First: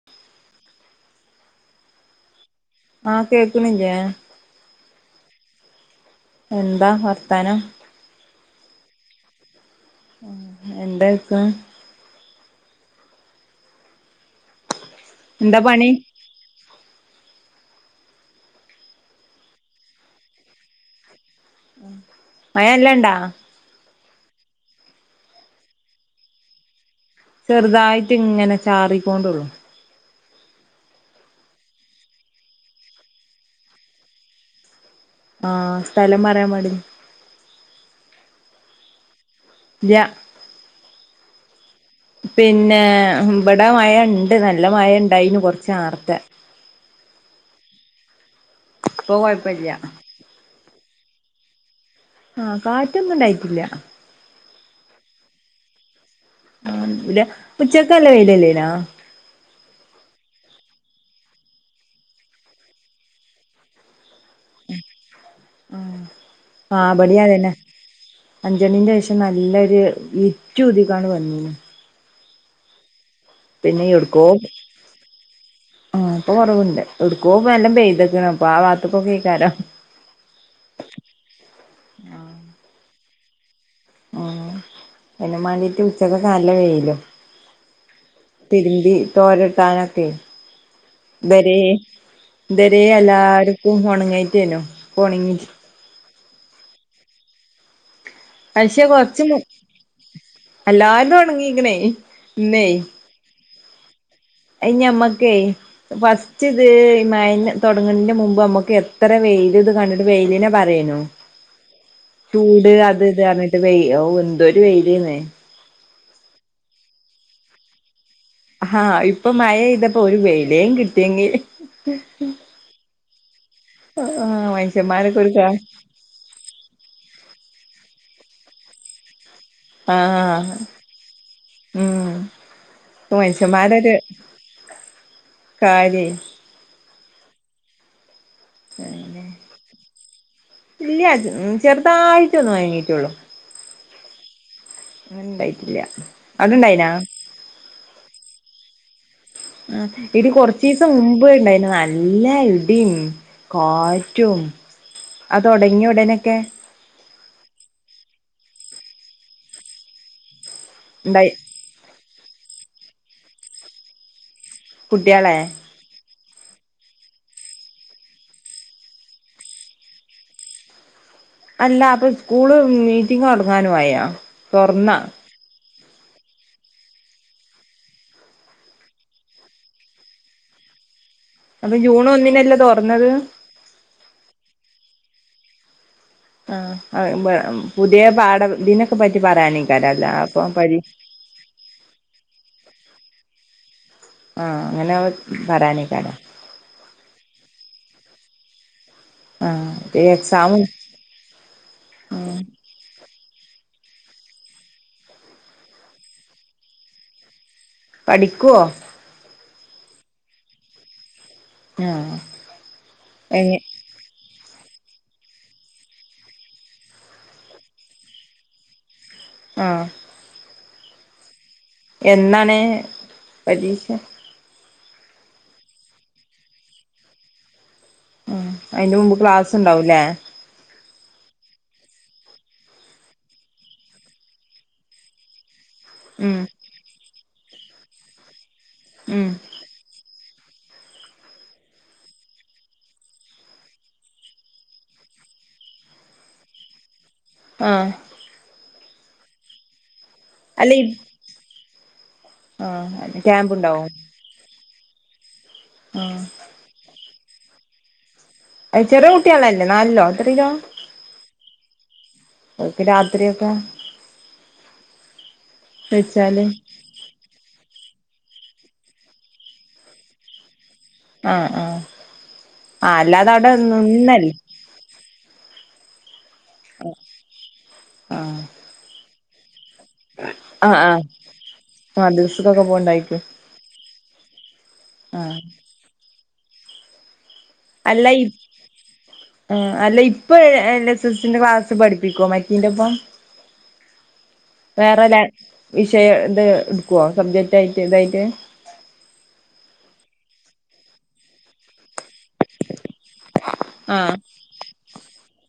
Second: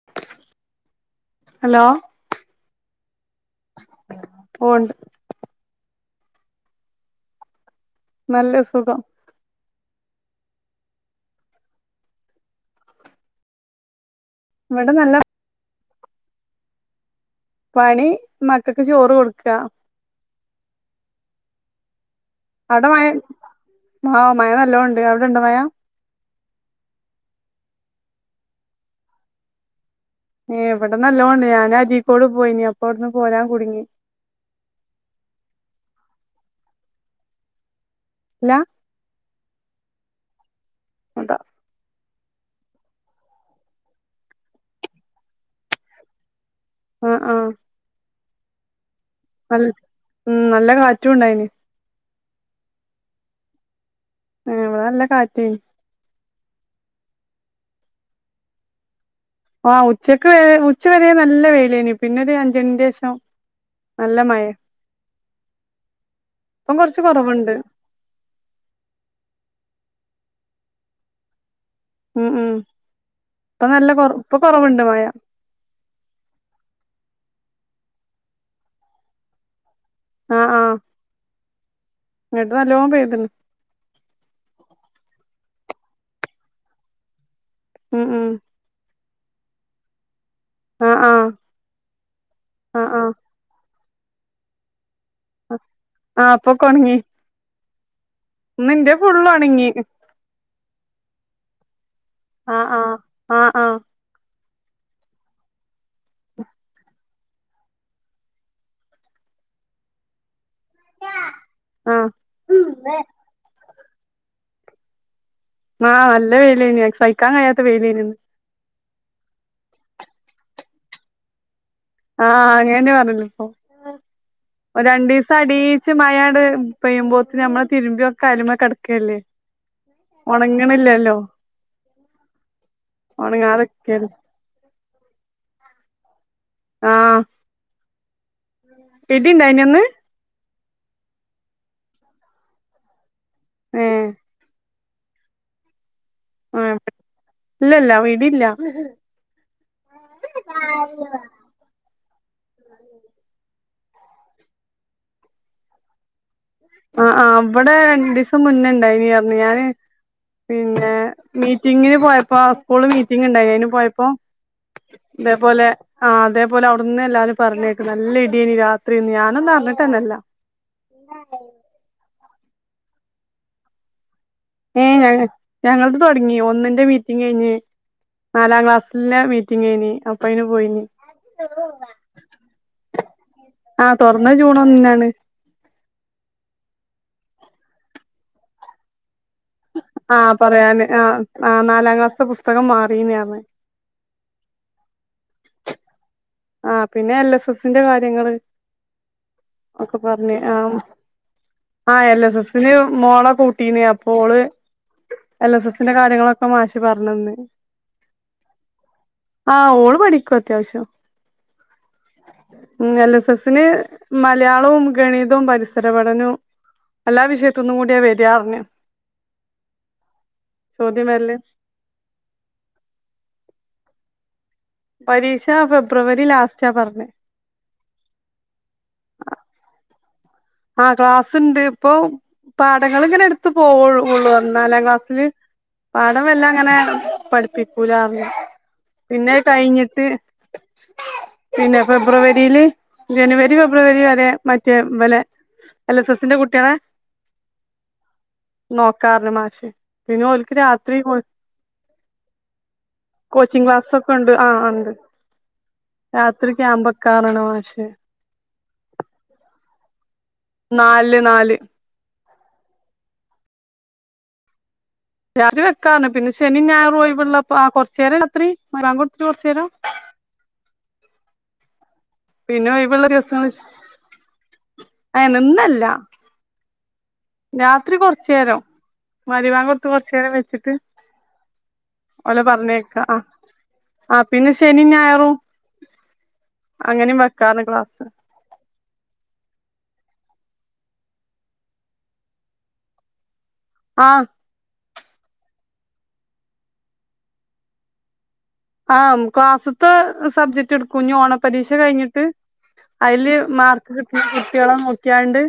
[inaudible] Hello ആ കേക്ക്ണില്ലേ ഓണ്ട് എന്താ വർത്താനം നല്ലത് സുഖം ഉം എന്താ ഇട്ക്ക്ണ് ഇവടെ നല്ല എന്താ പണി പണി മക്കക്ക് ചോറ് കൊടുക്ക മ്മ് അവടെ മയ ഓ മയ നല്ലോണ്ട് അവിടെണ്ടോ മയ ചെറുതായിട്ട് ഇങ്ങനെ ചാറിക്കൊണ്ടുള്ളു ഏ ഇവിടെ നല്ലോണ്ട് ഞാൻ അരിക്കോട് പോയിനി അപ്പവിടന്ന് പോരാൻ കുടുങ്ങി ആഹ് സ്ഥലം പറയാൻ മടി ല്ല ല്ല്യ അതാ പിന്നെ ഇവിടെ മഴണ്ട് നല്ല മഴ ഇണ്ടായിനു കൊറച്ച് നാർത്തെ ആഹ് ആഹ് അപ്പോ കൊഴപ്പല്ല ഉം നല്ല കാറ്റും ഇണ്ടായിനി ആഹ് കാറ്റൊന്നും ഇണ്ടായിട്ടില്ല ഉം ഇവിടെ നല്ല കാറ്റേനി ആഹ് ലെ ഉച്ചക്കല്ല വെയിലല്ലേനാ ആഹ് ഉച്ചക്ക് ഉച്ച വരെ നല്ല വെയിലേനി പിന്നെ ഒരു അഞ്ചെണിന്റെ ശേഷം നല്ല മഴെ ഉം ഇപ്പം ആഹ് ആഹ് കൊറച്ച് ഇവിടേം കൊറവുണ്ട് അതന്നെ അഞ്ചണിന്റേഷം നല്ലൊരു ഇരുറ്റൂടിക്കാണ്ട് വന്നീനു ഉം ഉം ഇപ്പൊ പിന്നെ നല്ല കൊറ എവിടക്കോ ഇപ്പൊ കൊറവ്ണ്ട് മഴ ആഹ് ഇപ്പൊ കൊറവ്ണ്ട് ഔട്ക്കോ ഇപ്പ നല്ലം പെയ്ത്ക്ക്ണ് അപ്പ ആ വാത്ത്ക്കൊക്കെ എയ്ക്കാരം ആഹ് ആഹ് ഇങ്ങട്ട് നല്ലോം പെയ്ത്ണ് ഉം അയിനും മാണ്ടിറ്റ് ഉച്ചക്കൊക്കെ നല്ല വെയിലും ഉം ഉം തിരുമ്പി തോരട്ടാനൊക്കെ ആ ആ തരേ തരേ ആ ആ എല്ലാർക്കും ഉണങ്ങായിട്ടേനു ഇപ്പ ഉണങ്ങിറ്റ് ആഹ് ഇപ്പൊക്കൊണങ്ങി പക്ഷെ കൊറച്ച് ഫുള്ള് ഒണങ്ങി എല്ലാര്തും ഒണങ്ങിക്ക് ണേ ആഹ് ആഹ് ആഹ് ആഹ് അയ് ഞമ്മക്കേ ഫസ്റ്റ് ഇത് മഴന്നെ തൊടങ്ങ്ണെന് മുമ്പ് നമുക്ക് എത്ര വെയിൽ ഇത് കണ്ടിട്ട് വെയിലിനേ പ റേനു ആഹ് ചൂട് അത് ഇത് പറഞ്ഞിട്ട് വെയ് അവൂ എന്തൊരു വെയിലെന്ന് ആഹ് നല്ല വെയിലേനു സഹിക്കാൻ കഴിയാത്ത വെയിലേനു അന്ന് ആഹ് ഇപ്പൊ മഴ പെയ്തപ്പോ ഒരു വെയിലേം കിട്ടിയെങ്കി ആഹ് അങ്ങനെ പറഞ്ഞന്നു ഇപ്പോ ആ ഒരു മനുഷ്യന്മാരൊക്കെ രണ്ടീസം കാ അടീ ച്ച് മഴാട് പെയ്യുമ്പോത്തിന് നമ്മള് തിരുമ്പിയൊക്കെ അയൽമ്മേ കട്ക്കല്ലേ ആഹ് ഉം പ്പൊ മൻഷ്യമാരൊര് ഒണങ്ങാതെക്കല്ലേ കാര്യേ. ആഹ് ഇടിണ്ടായിനോ ഇന്ന് ഇല്ല്യ ചെറ്തായിറ്റ് ഒന്ന് മയങ്ങീറ്റൊള്ളു. ഏഹ്. ന്ന് ണ്ടായ്റ്റ്ല്ല്യ ഏഹ് അവ്ടണ്ടായിനാ? ഇല്ലല്ല വിടില്ല. ആഹ് ഇടി കൊറച്ചീസം മുമ്പ് ണ്ടായിന് ന നല്ല ഇടിം കാറ്റും ആ തൊടങ്ങ്യ ഉടനൊക്കെ ആഹ് ആഹ് ഇവടെ രണ്ടീസം മുന്നേ ഇണ്ടായിനി അർഞ്ഞ് ഞാന് പിന്നെ ഇണ്ടായി. മീറ്റിങ്ങിന് പോയപ്പോ സ്കൂ ള്മീറ്റിങ്ങ് ണ്ടായ്ന് അയ്‌ന് പോയപ്പോ കുട്ട്യാളെ തേപോലെ ആഹ് അതേപലെ അവുട്ന്ന് എല്ലാരും പറഞ്ഞേക്ക നല്ല ഇടിഏനി രാത്രിന്ന്. ഞാനൊന്നു അറിഞ്ഞിട്ടെന്നല്ല. [unintelligible] അല്ല അപ്പൊ സ്കൂള് മീറ്റിംഗ് തൊടങ്ങാനും ആയോ? ഏ ഞങ്ങക് ഞങ്ങളത് തൊടങ്ങി ഒന്നിന്റെ മീറ്റിംഗയ്ഞ്ഞ് നാലാ ക്ലാസ്സിലെ മീറ്റിങ്ങെയ്നി അപ്പ അയ്ന് പോയിനി. അപ്പൊ ജൂൺ ഒന്നിനല്ലെ തൊറന്നത്? ആ തൊറന്ന ജൂണോന്നിനാണ്. ആഅയ് പുത്യേ പാഠം ഇതിനൊക്കെ പറ്റി പറയാനെ ആ പറയാന്. ആ നാ നാലാം ക്ലാസ്ത്തെ പുസ്തകം മാറീനേ ണ്. ആഹ് അങ്ങനെവ് പറയാനേക്കാരം. ആഹ് പിന്നെ എൽ എസ് എസിന്റെ കാര്യങ്ങള് ആഹ് ഒക്കെ പർഞ് ആ. എക്സാമും ആ എൽ ആഹ് എസ് എസില് മോളെ കൂട്ടീന് അപ്പോള് എൽ എസ് എസിന്റെ കാര്യങ്ങളൊക്കെ മാഷ് പറഞ്ഞന്ന് പഠിക്കോ? ആഹ് ഓള്പഠിക്കു അത്യാവശ്യം. ആഹ് മ് എൽ എസ് എങ്ങ സെസിന് മലയാളും ഗണിതും പരിസര പഠനും എല്ലാ വിഷയത്ത്ന്നും കൂട്യ വെരാർഞ്. ആഹ്. ചോദ്യംവെരല്. എന്നണ്.. പരീക്ഷ? പരീക്ഷ ഫെബ്രുവരി ലാസ്റ്റാ പറഞ്ഞെ. ഉം അയിന്റെ മുമ്പ് ക്ലാസ്സ്ണ്ടാവുലേ? ആഹ ക്ലാസ്സ് ണ്ട് പ്പൊ പാടങ്ങള് ഇങ്ങനെട്ത്ത് പോവോള്ളു ള്ളൂർഞ് നാലാ ക്ലാസ്സില് പാഠം ഉം വല്ല അങ്ങനെ പഠിപ്പിക്കൂലാർണ്. ഉം പിന്നെ അയ് കയിഞ്ഞിട്ട് പിന്നെ ഫെബ്രുവരില് ജനുവരി ഫെ ബ്രുവരി വരെ മറ്റേ വലെ എൽ എസ് എസിന്റെ കുട്ട്യേളെ ആഹ്. നോക്കാർണ് മാഷ്. പിന്നെ ഒൽക്ക് അല്ല ഇ രാത്രി പൊ ആഹ് ക്യാമ്പ് കോച്ചിങ് ഉണ്ടാവും ക്ലാസൊക്കെ ണ്ട് ആ ആ ണ്ട് ആഹ് രാ ഒര് ക്യാമ്പ് വെക്കാർണ് ണ് മാഷ്. ചെറിയ കുട്ട്യാളല്ലേ നാലില്ലോ എത്രെലോ? നാല്ല് നാല്. ക്ക് രാത്രിയൊക്കെ രാത്രി വെക്കാർണ്. പിന്നെ വെച്ചാല് ശെനി ഞായറു ഒയിവ്ള്ളപ്പൊ ആ കൊറച്ചേരം രാത്രി ബങ്കോട്ത്ട്ട് കൊറച്ചേരം ആ ആഹ്. പിന്നെ ആ ഒഴിവുള്ള അല്ലാതെ അവ്ടെ നിന്നല് അയ് നിന്നല്ല [unintelligible] രാത്രി ആഹ് കൊറച്ചേരം. മരിബാങ്ക് കൊടുത്ത് കൊറച്ചേരം വെച്ചിട്ട് ആഹ് ആഹ് ഓലെ മദ്രസക്കൊക്കെ പറഞ്ഞയ്ക്കാ പോവ്ണ്ടായിക്കും ആഹ്. ആഹ് പിന്നെ ശെനി ഞായറും ആഹ് അങ്ങനേ വ അല്ലയിപ്പ് ആഹ് അല്ല ഇപ്പൊ എൽ എസ സ്സിന്റെ ക്ലാസ്സ് പഠിപ്പിക്കോ മറ്റേന്റെപ്പം ആഹ് വേറെ ല വിഷയം ഇത് എട്ക്കുവോ സബ്ജക്റ്റായിട്ട് ഇതായിട്ട് ആഹ് ക്ലാസ്സത്തെ സബ്ജക്റ്റ് എട്ക്കുംഞ്ഞി ഓണപരീഷ കഴിഞ്ഞിട്ട് അയില് മാർക്ക് ആഹ് കിട്ടിയ കുട്ടികളെ നോക്കിയാണ്ട്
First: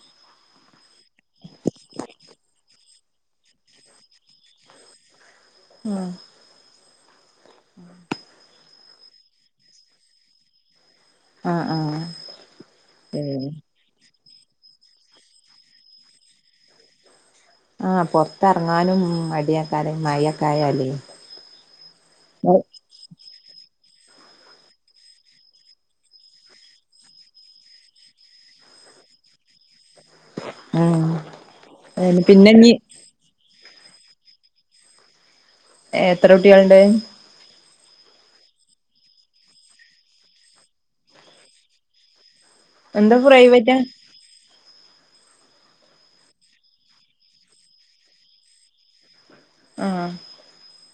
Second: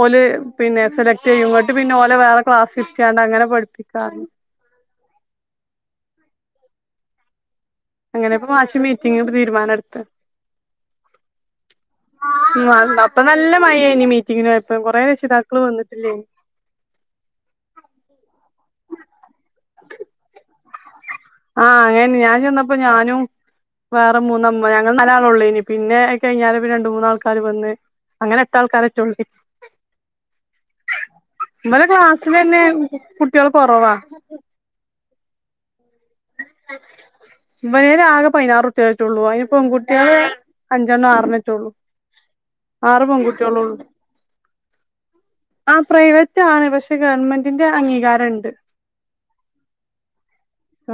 ഓല് പിന്നെ സെലക്റ്റെയ്യും ഇങ്ങട്ട് പിന്നെ ഓലെ വേറെ ക്ലാസിലിത്തിയാണ്ട് അങ്ങനെ പഠിപ്പിക്കാ ഉം അങ്ങനെ ഇപ്പ മാഷ് മീറ്റിങ്ങ്കൂ‌ടി തീരുമാനം എട്ത്തേ ആഹ് ആഹ് ഉം അപ്പ ഉം നല്ല മഴേനി മീറ്റിങ്ങിന്പൊയപ്പം കൊറെ രക്ഷിതാക്കള് വന്നിട്ടില്ലേന് ആഹ് പൊറത്ത് എറങ്ങാനും മടിയക്കാരം മയഒക്കെ ആയാലേ ആഹ് അങ്ങനെ ഞാൻ ചെന്നപ്പോ ഞാനും വേറെ മൂന്നമ്മ ഞങ്ങള് നലളെള്ളേനി പിന്നെ അയ്കഴിഞ്ഞാല് പിന്നെ രണ്ട് മൂന്നാൾക്കാര് വന്ന് അങ്ങനെ എട്ടാൾക്കാരെറ്റൊള്ളൂ ഉം നമ്മളെ പിന്നെ ക്ലാസ്സിലന്നെ ഇഞ്ഞ് കുട്ടികള് കൊറവാ എത്ര കുട്ടികള്ണ്ട്? ഇവരയ്ലാകെ പതിനാറ് കുട്ടികളെറ്റൊള്ളൂ അയില് പെൺകുട്ടിള് അഞ്ചെണ്ണം ആറെണേറ്റള്ളൂ ആറ് എന്താ പെൺകുട്ടിയാളൊള്ളൂ. പ്രൈവറ്റാ ആഹ് പ്രൈവറ്റാണ് പക്ഷെ ഗവൺമെന്റിന്റെ അംഗീകാരംണ്ട്. ആഹ്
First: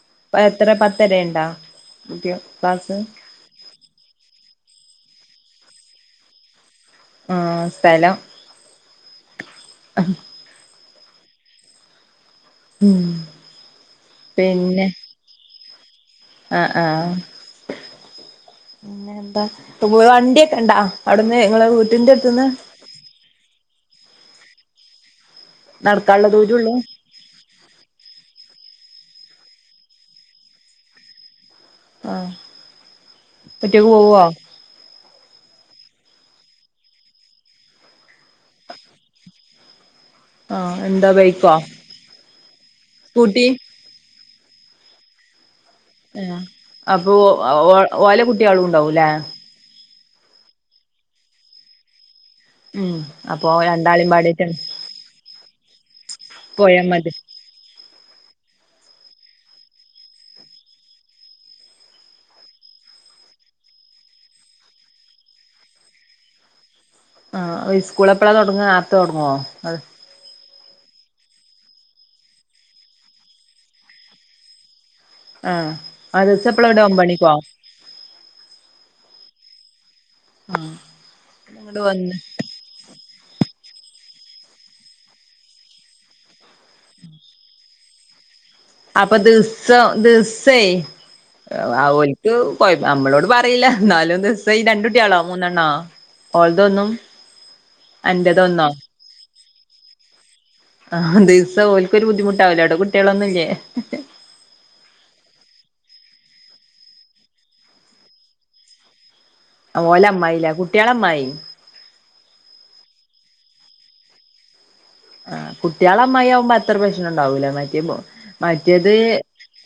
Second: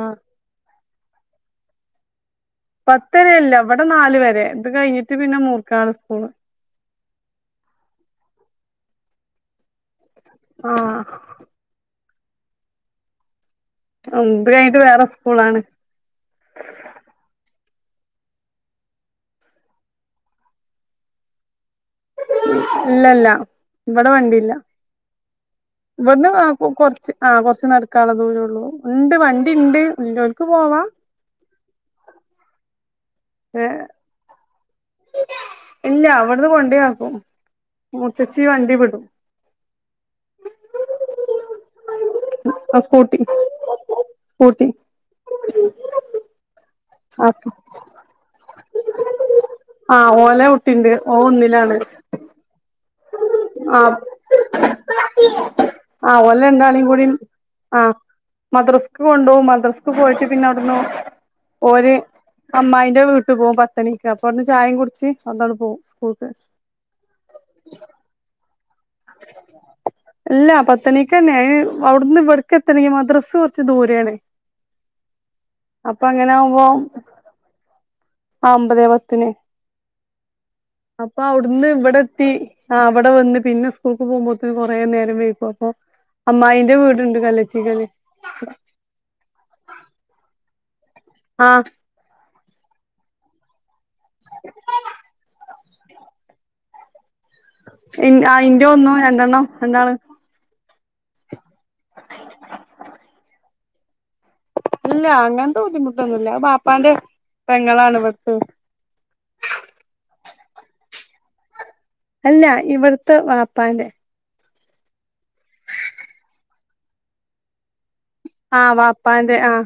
ആ പഎത്ര പത്തരയ്ണ്ടോ? പത്തരയല്ല വ്ടെ നാലു വരെ ഇത് കഴിഞ്ഞിട്ട് പിന്നെ മൂർക്കനാട് സ്കൂള്. ഉം സ്ഥലം [unintelligible] ആഹ് ഉം ഇത് കഴ്ഞ്ട്ട് പിന്നെ വേറെ സ്കൂളാണ്. ആഹ് ആഹ് പിന്നെ എന്താ? വ് വണ്ടിയൊക്കെണ്ടോ അവ്ട്ന്ന് ഇങ്ങളെ വീട്ടിന്റെ അട്ത്തുന്ന് ഇല്ല ഇല്ല ഇവ്ടെ വണ്ടിയില്ല. നടക്കാനുള്ള ഇവ്ട്ന്ന് കൊ ദൂരള്ളൂ കൊർ ച്ച് ആഹ് കൊറച്ച് നടക്കാൻള്ള ദൂരൊള്ളൂ ണ്ട് വണ്ടിയിണ്ട് ഉള്ളോൽക്ക്‌പോവാ ആഹ് ഏ ഒറ്റക്ക് പോവോ? ഇല്ല ഇവ്ട്ന്ന് കൊണ്ടയാക്കും മൂത്തച്ചി വണ്ടി വിടും. ആഹ് എന്താ ബൈക്കോ സ്കൂട്ടി സ്കൂട്ടി ഉം അപ്പൊ ആ ഓ ഓ ഓലെ കുട്ടികളുംണ്ടാവൂലേ ആഹ് ഓലെ കുട്ടിണ്ട് ഓൻ ഒന്നിലാണ്. ഉം അപ്പൊ രണ്ടാളേം ആ പാടെ റ്റാണ്. ആഹ് ഓലെ രണ്ടാളേംകൂടിം മതി ആഹ് മദ്രസ്ക്ക് കൊണ്ടൊവും മദ്രാസ്ക്ക് പോയിട്ട് പിന്നെ അവ്ട്ന്ന് ഓര് അമ്മായിന്റെ വീട്ട്പോകും പത്തണിക്ക് അപ്പൊ അവ്ട്ന്ന് ചായേം കുടിച്ച് അവ്ട്ന്നങ്ങ്പോവും സ്കൂൾക്ക്. ആഹ് സ്കൂള് എപ്പഴ തൊടങ്ങ ആർത്ത തൊടങ്ങുവോ അ ഇല്ല പത്ത്ണിക്ക്ന്നെന് അവിടുന്ന് ഇവിടക്ക് എത്തണെങ്കി മദ്രസ്സ് കൊറച്ച് ദൂരെണ്. ആഹ് മദ്യസ എപ്പളാ വിട ഒപത്ത്മണിക്കോ? ആ ഒമ്പതേ പത്തിന് അപ്പൊ അവിടുന്ന് ഇങ്ങട് വന്ന് ഇവിടെത്തി. ആ അവിടെ വന്ന് പിന്നെ സ്കൂൾക്ക് പോകുമ്പോത്തന് കൊറേ നേരം വിക്കും. അപ്പൊ അമ്മായി ന്ററവീടുണ്ട് കലത്തികൾ അപ്പൊ ദിസം ദിസംയ് ആഹ് ഓല്ക്ക് കൊയ്നമ്മളോട് പറീല്ല. ന്നാലൂന്ന് ദിവസം ഈ രണ്ട് കുട്ടികളോ മൂന്നെണ്ണാ ഓൾതൊന്നും. ആ ഇന്റെ അന്റതൊന്നോ ഒന്നും രണ്ടെണ്ണം രണ്ടാ ണ്. ആ ദിവസം ഓല്ക്കൊരു ബുദ്ധിമുട്ടാവലോ അവിടെ കുട്ടികളൊന്നുംല്ലേ. ഇല്ല അങ്ങനത്തെ ബുദ്ധിമുട്ടൊന്നുല്ല. ബാപ്പാന്റെ പെങ്ങളാണ് ഇവട്തെ ഓല അ്മായിലേ കുട്ടികളമ്മായി അല്ല ഇവിടത്തെ വാപ്പാന്റെ ആ കുട്ട്കള അ്മായിയാവുമ്പോ അത്ര പ്രശ്നം ഉണ്ടാവൂലേ മാറ്റ്യയെ ആ് വാപ്പാന്റെ ആഹ്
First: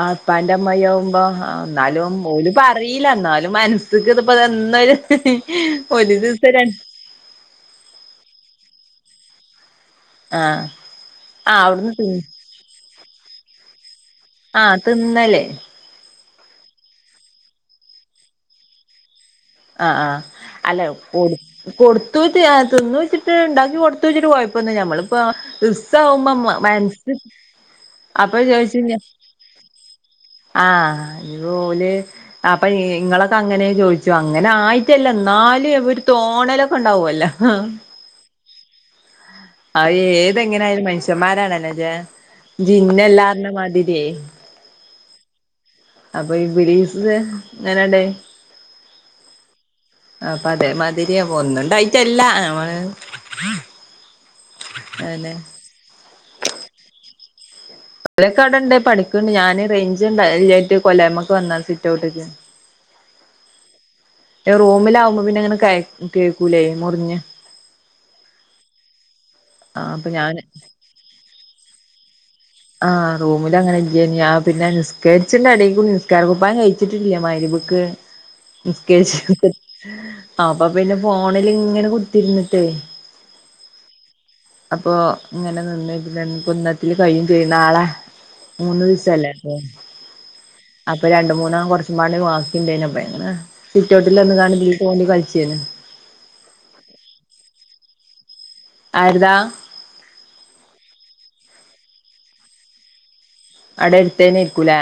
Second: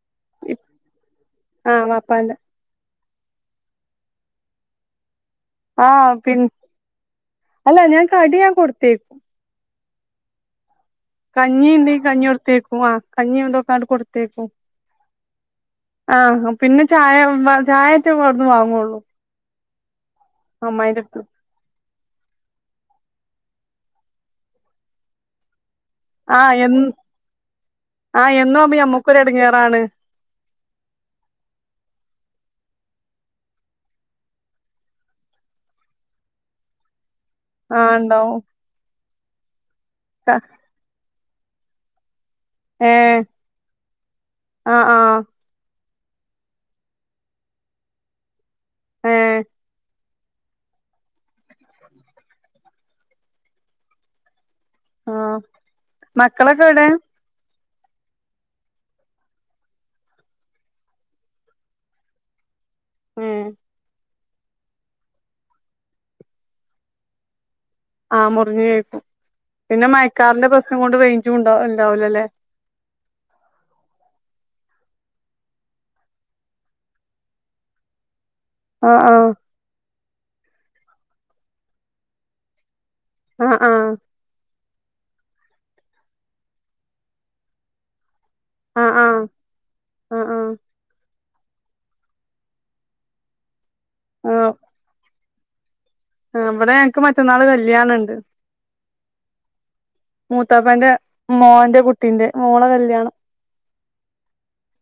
ആ പ്പന്റെ അമ്മയാവുമ്പോ ആ ന്നാലും ഓല് പ റീല്ല എന്നാലും മനസ്സ്ക്ക് ഇതൊന്നൊര് ഹ ആഹ് പി അല്ല ഞാൻ കടി ഞൻ കൊടുത്ത്അയക്കും. ആഹ് കഞ്ഞിണ്ട് കഞ്ഞി കൊടുത്തേക്കും ആ കഞ്ഞി എന്തോ ക്കൊണ്ട്. ആഹ തിന്നല്. ആഹ് പിന്നെ ചായ ചായറ്റ അവ്ട്ന്ന് വാങ്ങൊള്ളൂ. ആഹ ആഹ അല്ല പോ കൊടുത്തുച്ച് തിന്നൂച്ച്ട്ട് ഇണ്ടാക്കി കൊടുത്തു ച്ച്ട്ട് കൊയപ്പന്നൂം ല്ല ഞമ്മളിപ്പ ആ എ സമൻസ്സ് ആ അപ്പ എന്നും ആവുമ്പോ ചോയിച്ച് ഞാ ഞമ്മക്കൊരു എടങ്ങേറാണ്. ആഹ് ഓല് അപ്പൊ ഇങ്ങളൊക്കെ അങ്ങനെ ചോദിച്ചു അങ്ങനെ ആയിട്ടല്ല എന്നാലും എ ഒരു തോണലൊക്കെ ഉണ്ടാവോല്ലോ. ആണ്ടാവും. അ ഏതെങ്ങനെയായാലും മനുഷ്യന്മാരാണ്ലോ ഏ ജിന്ന്ല്ലാ പറഞ മാതിരി. ആ ആ അപ്പൊ ഈബ്ലിസ് എങ്ങനൊണ്ട്. ഏ അപ്പ അതേമാതിരി അ ഒന്നുംണ്ടായിട്ടല്ല. നമ്മള് ആഹ അന്നെ മക്കളൊക്കെവിടെ. ളൊക്കെഅവടണ്ട് പഠിക്ക്ണ്ട് ഞാൻ റേഞ്ച് ഇലയ്റ്റ്ട്ട് കൊല്ലായ്മക്ക് വന്നാ സിറ്റ് ഔട്ട്ക്ക്. ഉം റൂമിലാവകുമ്പോ പിന്നെങ്ങനെ കേൾക്കൂല മുറിഞ്ഞ്. ആഹ് മുറിഞ്ഞഞ് കേക്കും. ആ പിന്നെ അപ്പൊ ഞാന് മഴക്കാറിന്റെ പ്രശ്നം കൊണ്ട് റെയിഞ്ചും ഉണ്ടാവും ഉണ്ടാവൂലേല അല്ലെ ആഹ റൂമില അങ്ങനെല്ല ഞാ പിന്നെ നിസ്കരിച്ചിണ്ട് ഇടെക്കൂടി നിസ്കാര കുപ്പായം കഴിച്ചിട്ടില്ല മഗ്രി രിബിക്ക്. [inaudible] ആഹ് ആഹ് നിസ്കരിചിട്ട് അപ്പൊ പിന്നെ ഫോണിൽ ഇങ്ങനെ കുത്തിരുന്നിട്ടേ. അ ഹാ അപ്പൊ ഇങ്ങനെ നിന്നിട്ട് ഇന്നത്തില്ൽ കഴിയുംചോയും നാളെ മൂന്ന് ആഹ് ദിവസല്ലേ അപ്പ ആഹ് ആഹ് അപ്പൊ രണ്ട് മൂന്നാ കൊറ ഉമ്മാന്റെ ബാക്കിണ്ടേയ്നു സിറ്റോ ഔട്ടില് വന്ന് ങ്ങട് ഇതില് തോണ്ടി കളിച്ചേനു. അവിടെ ഞങ്ങക്ക് മറ്റന്നാള് കല്യാണംണ്ട്. ആര്താ മൂത്താപ്പന്റെ മോന്റെ കുട്ടീന്റെ മോളെ കല്യാണം അടെട്ത്തെന്നേര്ക്കും ലേ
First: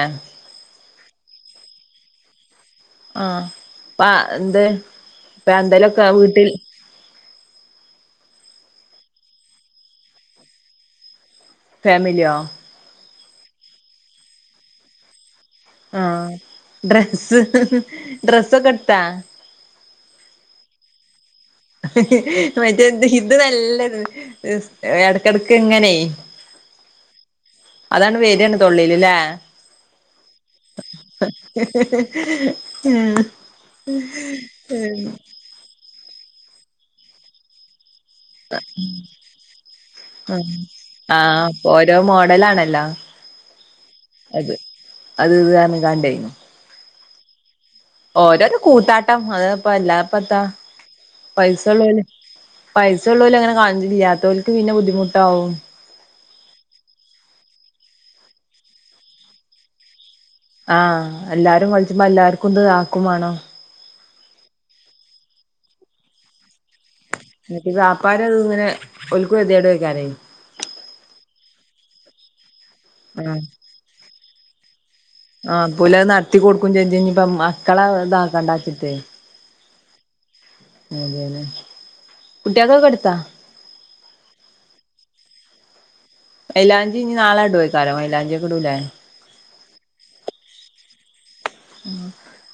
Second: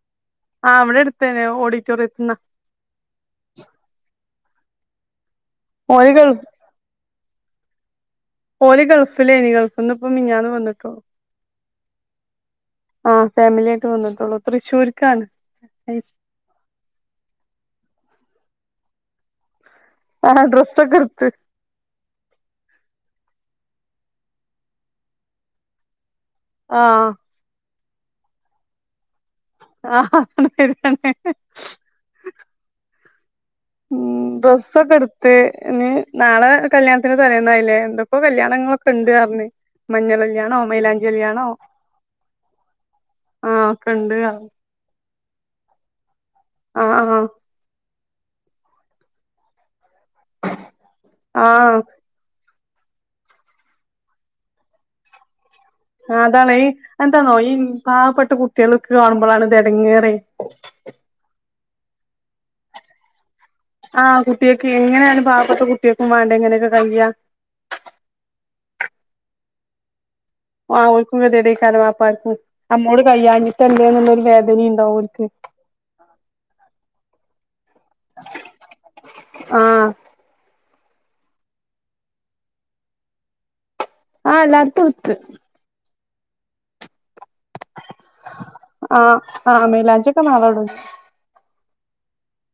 ആ ഇവടെ അട്ത്തെന്നെ ഓഡിറ്റോറിയത്ത്ന്ന ആ പ ന്ത് പ്പന്തേലൊക്കെ ഓല് ഗൾഫ് വീട്ടിൽ ഓര് ഗൾഫിലേനി ഗൾഫ്ന്ന്പ്പം മിഞ്ഞാന്ന് വന്ന്ട്ടൊള്ളു ഫാമില്യോ ആ ഫാമിലിയായിട്ട് വന്നിട്ടൊള്ളൂ തൃശൂര്ക്കാണ് ആ ഡ്രെസ്സ് ഡ്രെസ്സൊക്ക്‌ട്ത്താ ആ ഡ്രസ്സൊക്ക്‌ട്ത്ത് മറ്റേ ത് ഇത് നല്ലൊര് ത് എടക്കെടക്കിങ്ങനേ ആ അതാണ്ട് വെരാണ് തൊള്ളേല് ലേ ആഹ [unintelligible] ഏ ഉം ഏ ഡ്രസ്സൊക്കെ എടുത്ത് ഇനി നാളെ കല്യാണത്തിന്റെ തലേന്നായില്ലേ എന്തൊക്കോ കല്യാണങ്ങളൊക്കെണ്ട് പർഞ്ഞ് മഞ്ഞള് ആഹ് കല്യാണോ മൈലാഞ്ചി ആഹ് കല്യാണോ ഇപ്പൊ ഓരോ മോഡലാണല്ലോ ആ ഒക്കെണ്ട് ർ അത് അത് ഇത് പർഞ്ക്കാണ്ടേ ആആ ഓരോരോ കൂത്താട്ടം അത്പ്പ അല്ലാപ്പെന്താ ആഹ് പൈസള്ളോര് പൈസള്ളോല്ങ്ങനെ കാണിച്ചിട്ടില്ലാത്തോൽക്ക് പിന്നെ ബുദ്ധിമുട്ടാവും ആതാണേ ഈ എന്താന്നോ ഈ പാവപ്പെട്ട കുട്ട്യാള്ക്ക്‌ കാണുമ്പളാണിതെടങ്ങേറെ ആ എല്ലാരും വിൾച്ചുമ്പോ എല്ലാര്ക്കുംത് ആക്കും വാണം ആ കുട്ട്യാക്ക്‌ ഇങ്ങനായാലും പാവപ്പെട്ട കുട്ട്യാക്കും വാണ്ടേ ഇങ്ങനൊക്കെ കയ്യാ ന്ന്ട്ട് വാപ്പാരും അത്ങ്ങനെ ഓൽക്കും ഗതികേടെക്കാരെ ആ ഓൽക്കും ഗത്യേടെക്കാരം വാപ്പാര്ക്കും അമ്മോട് ആഹ് കയ്യാഞ്ഞിട്ടല്ലേന്ന്ള്ളൊരു വേദനെണ്ടാവും ഓൽക്ക് ആ പ്പോലത് നട്ത്തി കൊടുക്കും ചെജ്ജും ഞ്ഞിപ്പമ്മാ ട്ട്യാള താക്കണ്ടച്ച് ട്ടെ ആഹ് അതേനെ കുട്ട്യാക്കൊക്കെട്ത്തോ ആ എല്ലാര്ക്കുട്ത്ത് മൈലാഞ്ചി ഇനി നാളെടുവേക്കാരം മ ആ ആ മൈലാഞ്ചിയൊക്കെ നാളെടും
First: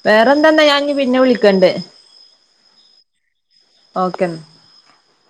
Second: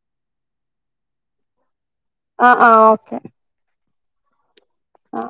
വേറെന്താന്നാ ഞാനി പിന്നെ വിൾക്കണ്ട് ആ ആ ഓക്കെ ഓക്കെന്ന ആ